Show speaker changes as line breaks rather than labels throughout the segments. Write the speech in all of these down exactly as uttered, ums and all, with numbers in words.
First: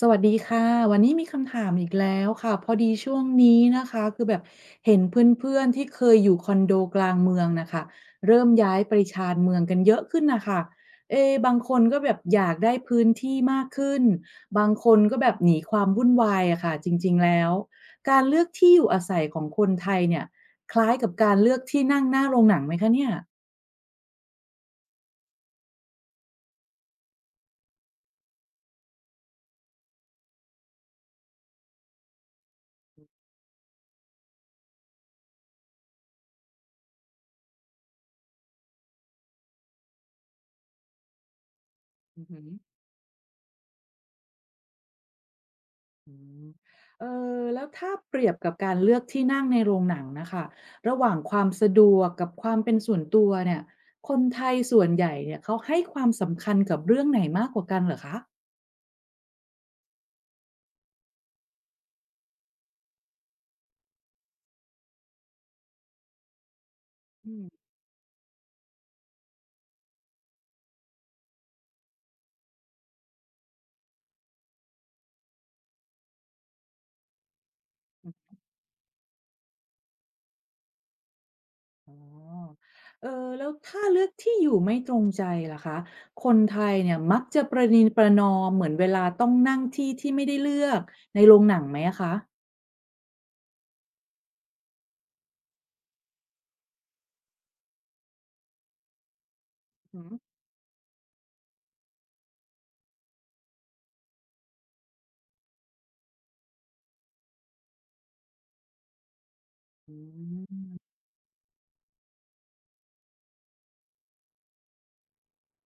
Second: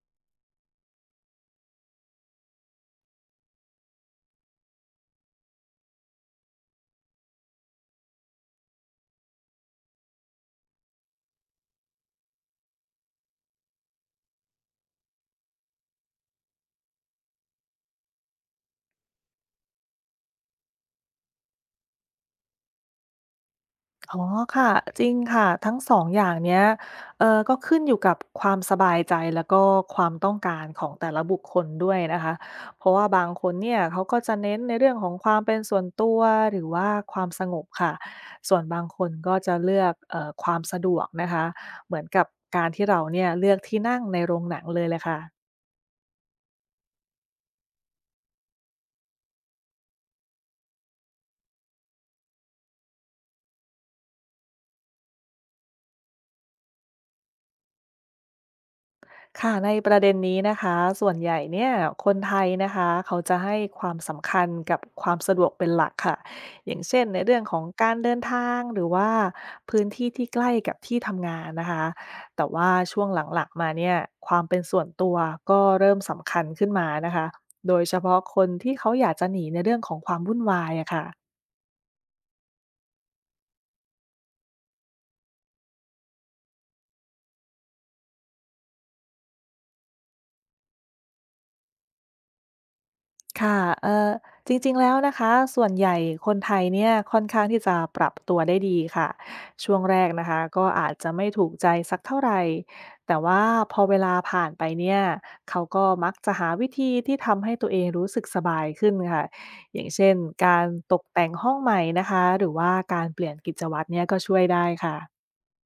สวัสดีค่ะวันนี้มีคำถามอีกแล้วค่ะพอดีช่วงนี้นะคะคือแบบเห็นเพื่อนๆที่เคยอยู่คอนโดกลางเมืองนะคะเริ่มย้ายไปชานเมืองกันเยอะขึ้นนะคะเอ๊บางคนก็แบบอยากได้พื้นที่มากขึ้นบางคนก็แบบหนีความวุ่นวายอะค่ะจริงๆแล้วการเลือกที่อยู่อาศัยของคนไทยเนี่ยคล้ายกับการเลือกที่นั่งหน้าโรงหนังไหมคะเนี่ย
อ๋อค่ะจริงค่ะทั้งสององอย่างเนี้ยเออก็ขึ้นอยู่กับความสบายใจแล้วก็ความต้องการของแต่ละบุคคลด้วยนะคะเพราะว่าบางคนเนี่ยเขาก็จะเน้นในเรื่องของความเป็นส่วนตัวหรือว่าความสงบค่ะส่วนบางคนก็จะเลือกเอ่อความสะดวกนะคะเหมือน
อื
กั
อ
บ
หือ
การที่เราเนี่ยเลือกที่นั่งในโรงหนังเลยแหละค่ะ
อืมเออแล้วถ้าเปรียบกับการเลือกที่นั่งในโรงหนังนะคะระหว่างความสะดวกกับความเป็นส่วนตัวเนี่ยคนไทยส่วนใหญ่เนี่ยเขาให้ความสำคัญกับเรื่องไหนมากกว่ากันเหรอคะ
ค่ะในประเด็นนี้นะคะส่วนใหญ่เนี่ยคนไทยนะคะเขาจะให้ความสำคัญกับความสะดวกเป็นหลักค่ะอย่างเช่นใน
อื
เรื่องข
ม
องการเดินทางหรือว่าพื้นที่ที่ใกล้กับที่ทำงานนะคะแต่ว่าช่วงหลังๆมาเนี่ยความเป็นส่วนตัวก็เริ่มสำคัญขึ้นมานะคะโดยเฉพาะคนที่เขาอยากจะหนีในเรื่องของความวุ่นวายอะค่ะ
อ๋อเออแล้วถ้าเลือกที่อยู่ไม่ตรงใจล่ะคะคนไทยเนี่ยมักจะประนีประนอมเหมือนเวลาต้องนั่งที่ที่ไม่ได้เลือกในโรงหนังไหมอะคะ
ค่ะเอ่อจริงๆ แล้วนะคะ ส่วนใหญ่คนไทยเนี่ยค่อนข้างที่จะปรับตัวได้ดีค่ะ ช่วงแร
อื
ก
อ
นะคะก็อาจจะไม่ถูกใจสักเท่าไหร่แต่ว่าพอเวลาผ่านไปเนี่ยเขาก็มักจะหาวิธีที่ทำให้ตัวเองรู้สึกสบายขึ้นค่ะ อย่าง
อื
เช่นกา
ม
รตกแต่งห้องใหม่นะคะ หรือว่าการเปลี่ยนกิจวัตรเนี่ยก็ช่วยได้ค่ะ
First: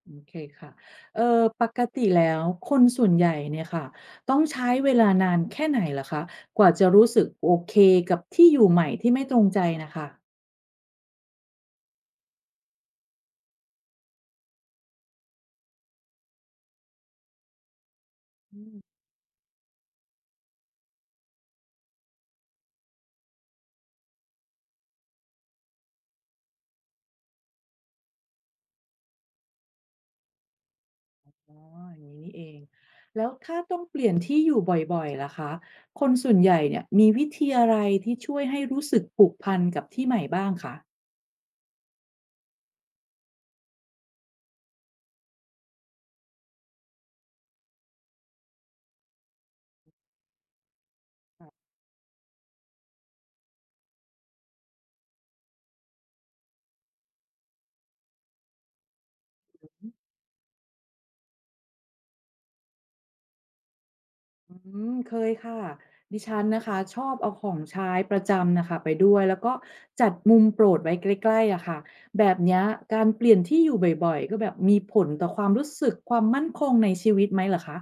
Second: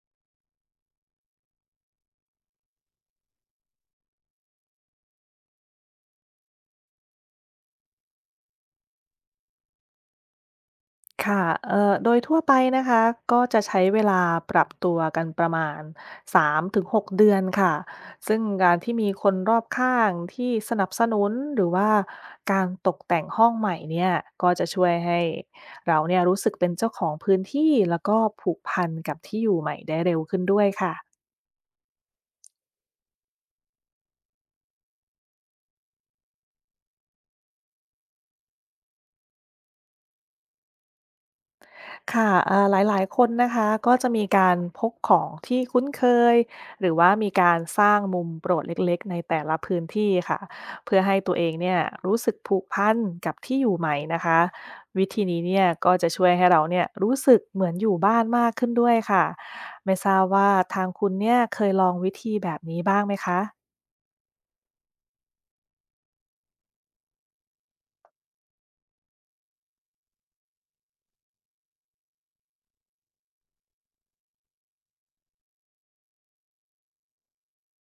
โอเคค่ะเอ่อปกติแล้วคนส่วนใหญ่เนี่ยค่ะต้องใช้เวลานานแค่ไหนเหรอคะ กว่าจะรู้สึกโอเคกับที่อยู่ใหม่ที่ไม่ตรงใจนะคะ
ค่ะเอ่อโดยทั่วไปนะคะก็จะใช้เวลาปรับตัวกันประมาณสามถึงหกเดือนค่ะซึ่ง
อื
การ
ม
ที่มีคนรอบข้างที่สนับสนุนหรือว่าการตกแต่งห้องใหม่เนี่ยก็จะช่วยให้เราเนี่ยรู้สึกเป็นเจ้าของพื้นที่แล้วก็ผูกพันกับที่อยู่ใหม่ได้เร็วขึ้นด้วยค่ะ
อ๋ออย่างนี้นี่เองแล้วถ้าต้องเปลี่ยนที่อยู่บ่อยๆล่ะคะคนส่วนใหญ่เนี่ยมีวิธีอะไรที่ช่วยให้รู้สึกผูกพันกับที่ใหม่บ้างคะ
ค่ะเอ่อหลายๆคนนะคะก็จะมีการพกของที่คุ้นเคยหรือว่ามีการสร้างมุมโปรดเล็กๆในแต่ละพื้นที่ค่ะเพื่อให้ตัวเองเนี่ยรู้สึกผูกพันกับที่อยู่ใหม่นะคะวิธีนี้เนี่ยก็จะช่วยให้เราเนี่ยรู้สึกเหมือนอยู่บ้านมากขึ้นด้วยค่ะไม่ทราบว่าทางคุณเนี่ยเคยลองวิธีแบบนี้บ้างไหมคะ
อืมเคยค่ะดิฉันนะคะชอบเอาของใช้ประจำนะคะไปด้วยแล้วก็จัดมุมโปรดไว้ใกล้ๆอะค่ะแบบเนี้ยการเปลี่ยนที่อยู่บ่อยๆก็แบบมีผลต่อความรู้สึกความมั่นคงในชีวิตไหมเหรอคะ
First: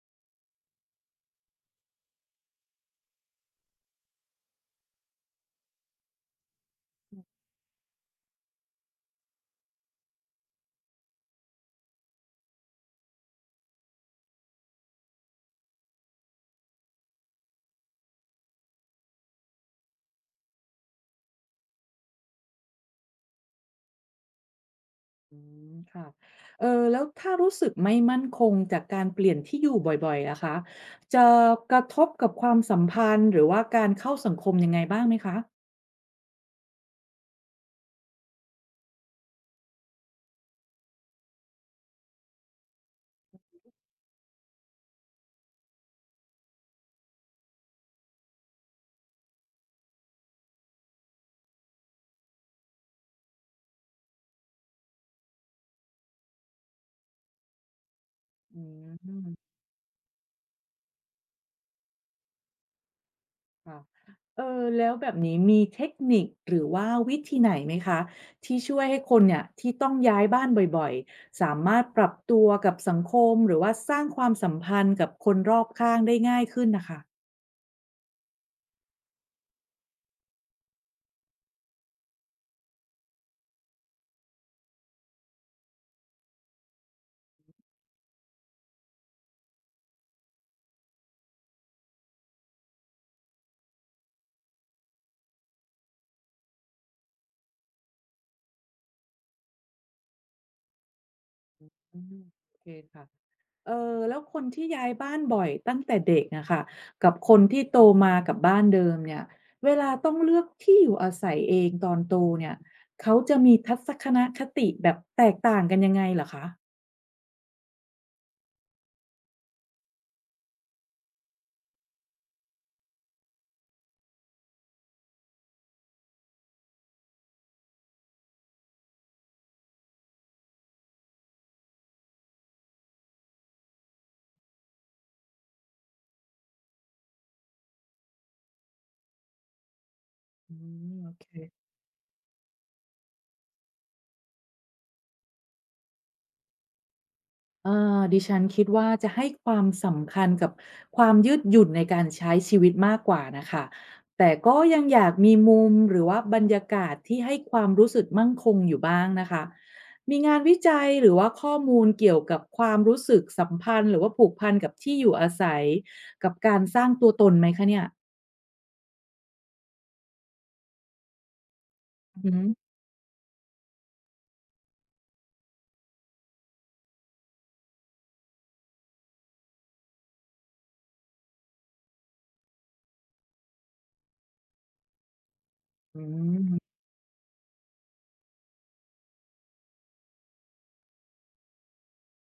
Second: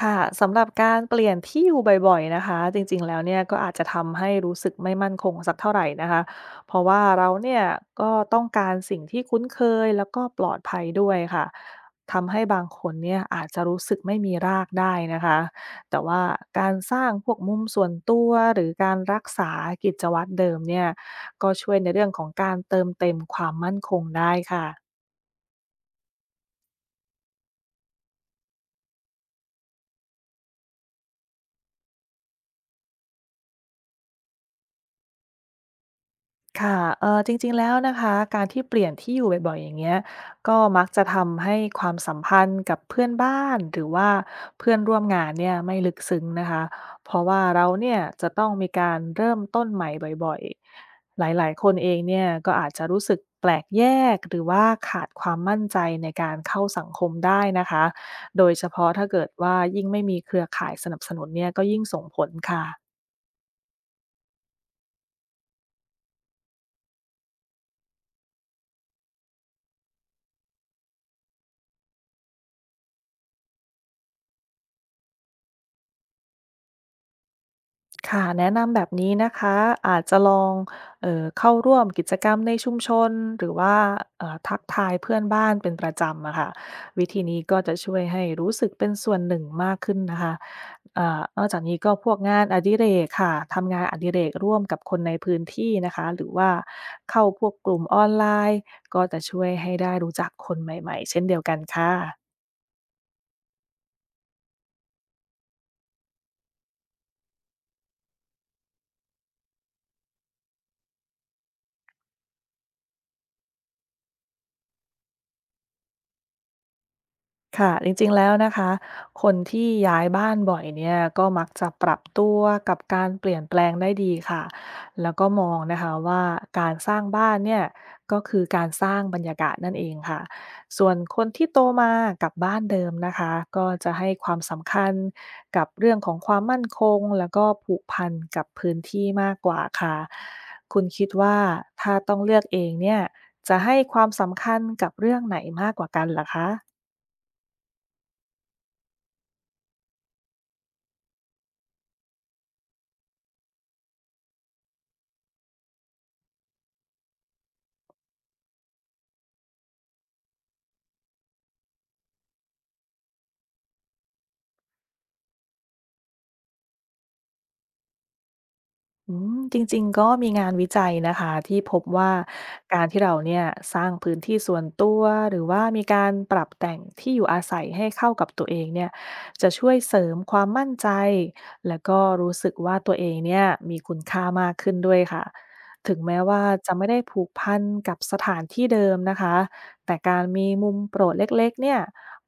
ค่ะสำหรับการเปลี่ยนที่อยู่บ่อยๆนะคะจริงๆแล้วเนี่ยก็อาจจะทำให้รู้สึกไม่มั่นคงสักเท่าไหรนะคะเพราะว่าเราเนี่ยก็ต้องการสิ่งที่คุ้นเคยแล้วก็ปลอดภัยด้วยค่ะทำให้บางคนเนี่ยอาจจะรู้สึกไม่มีรากได้นะคะแต่ว่าการสร้างพวกมุมส่วนตัวหรือการรักษากิจวัตรเดิมเนี่ยก็ช่วยในเรื่องของการเติมเต็มความมั่นคงได้ค่ะ
อืมค่ะเออแล้วถ้ารู้สึกไม่มั่นคงจากการเปลี่ยนที่อยู่บ่อยๆละคะจะกระทบกับความสัมพันธ์หรือว่าการเข้าสังคมยังไงบ้างไหมคะ
ค่ะเอ่อจริงๆ แล้วนะคะ การที่เปลี่ยนที่อยู่บ่อยๆอย่างเงี้ยก็มักจะทำให้ความสัมพันธ์กับเพื่อนบ้าน หรือว่าเพื่อนร่วมงานเนี่ยไม่ลึกซึ้งนะคะ เพราะว่าเราเนี่ยจะต้องมีการเริ่มต้นใหม่บ่อยๆ หลายๆ คนเองเนี่ยก็อาจจะรู้สึกแปลกแยกหรือว่าขาดความมั่นใจในการเข้าสังคมได้นะคะ โดย
อื
เฉพาะถ้าเกิด
ม
ว่ายิ่งไม่มีเครือข่ายสนับสนุนเนี่ยก็ยิ่งส่งผลค่ะ
ค่ะเออแล้วแบบนี้มีเทคนิคหรือว่าวิธีไหนไหมคะที่ช่วยให้คนเนี่ยที่ต้องย้ายบ้านบ่อยๆสามารถปรับตัวกับสังคมหรือว่าสร้างความสัมพันธ์กับคนรอบข้างได้ง่ายขึ้นนะคะ
ค่ะแนะนำแบบนี้นะคะอาจจะลองเอ่อเข้าร่วมกิจกรรมในชุมชนหรือว่าเอ่อทักทายเพื่อนบ้านเป็นประจำอะค่ะวิธีนี้ก็จะช่วยให้รู้สึกเป็นส่วนหนึ่งมากขึ้นนะคะอ่านอกจากนี้ก็พวกงานอดิเรกค่ะทำงานอดิเรกร่วมกับคนในพื้นที่นะคะหรือว่าเข้าพวกกลุ่มออนไลน์ก็จะช่วยให้ได้รู้จักคนใหม่ๆเช่นเดียวกันค
อืม
่ะ
โอเคค่ะเออแล้วคนที่ย้ายบ้านบ่อยตั้งแต่เด็กนะคะกับคนที่โตมากับบ้านเดิมเนี่ยเวลาต้องเลือกที่อยู่อาศัยเองตอนโตเนี่ยเขาจะมีทัศนคติแบบแตกต่างกันยังไงเหรอคะ
ค่ะจริงๆแล้วนะคะคนที่ย้ายบ้านบ่อยเนี่ยก็มักจะปรับตัวกับการเปลี่ยนแปลงได้ดีค่ะแล้วก็มองนะคะว่าการสร้างบ้านเนี่ยก็คือการสร้างบรรยากาศนั่นเองค่ะส่วนคนที่โตมากับบ้านเดิมนะคะก็จะให้ความสำคัญกับเรื่องของความมั่นคงแล้วก็ผูกพันกับพื้นที่มากกว่าค่ะ
อื
คุณ
ม
คิ
โอ
ด
เค
ว่าถ้าต้องเลือกเองเนี่ยจะให้ความสำคัญกับเรื่องไหนมากกว่ากันล่ะคะ
เอ่อดิฉันคิดว่าจะให้ความสำคัญกับความยืดหยุ่นในการใช้ชีวิตมากกว่านะคะแต่ก็ยังอยากมีมุมหรือว่าบรรยากาศที่ให้ความรู้สึกมั่นคงอยู่บ้างนะคะมีงานวิจัยหรือว่าข้อมูลเกี่ยวกับความรู้สึกสัมพันธ์หรือว่าผูกพันกับที่อยู่อาศัยกับการสร้างตัวตนไหมคะเนี่ย
อืมจริงๆก็มีงานวิจัยนะคะที่พบว่า
อือฮึ
การที่เราเนี่ยสร้างพื้นที่ส่วนตัวหรือว่ามีการปรับแต่งที่อยู่อาศัยให้เข้ากับตัวเองเนี่ยจะช่วยเสริมความมั่นใจแล้วก็รู้สึกว่าตัวเองเนี่ยมีคุณค่ามากขึ้นด้วยค่ะถึง
อื
แม้ว่า
ม
จะไม่ได้ผูกพันกับสถานที่เดิมนะคะแต่การมีมุมโปรดเล็กๆเนี่ย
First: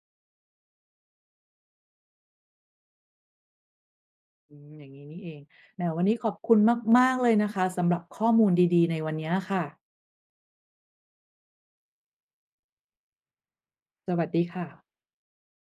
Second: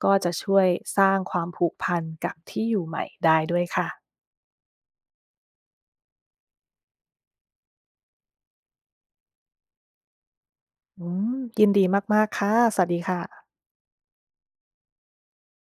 ก็จะช่วยสร้างความผูกพันกับที่อยู่ใหม่ได้ด้วยค่ะ
อืมอย่างงี้นี่เองแหมวันนี้ขอบคุณมากๆเลยนะคะสำหรับข้อมูลดีๆในวันเนี้ยค่ะ
อืมยินดีมากๆค่ะสวัสดีค่ะ
สวัสดีค่ะ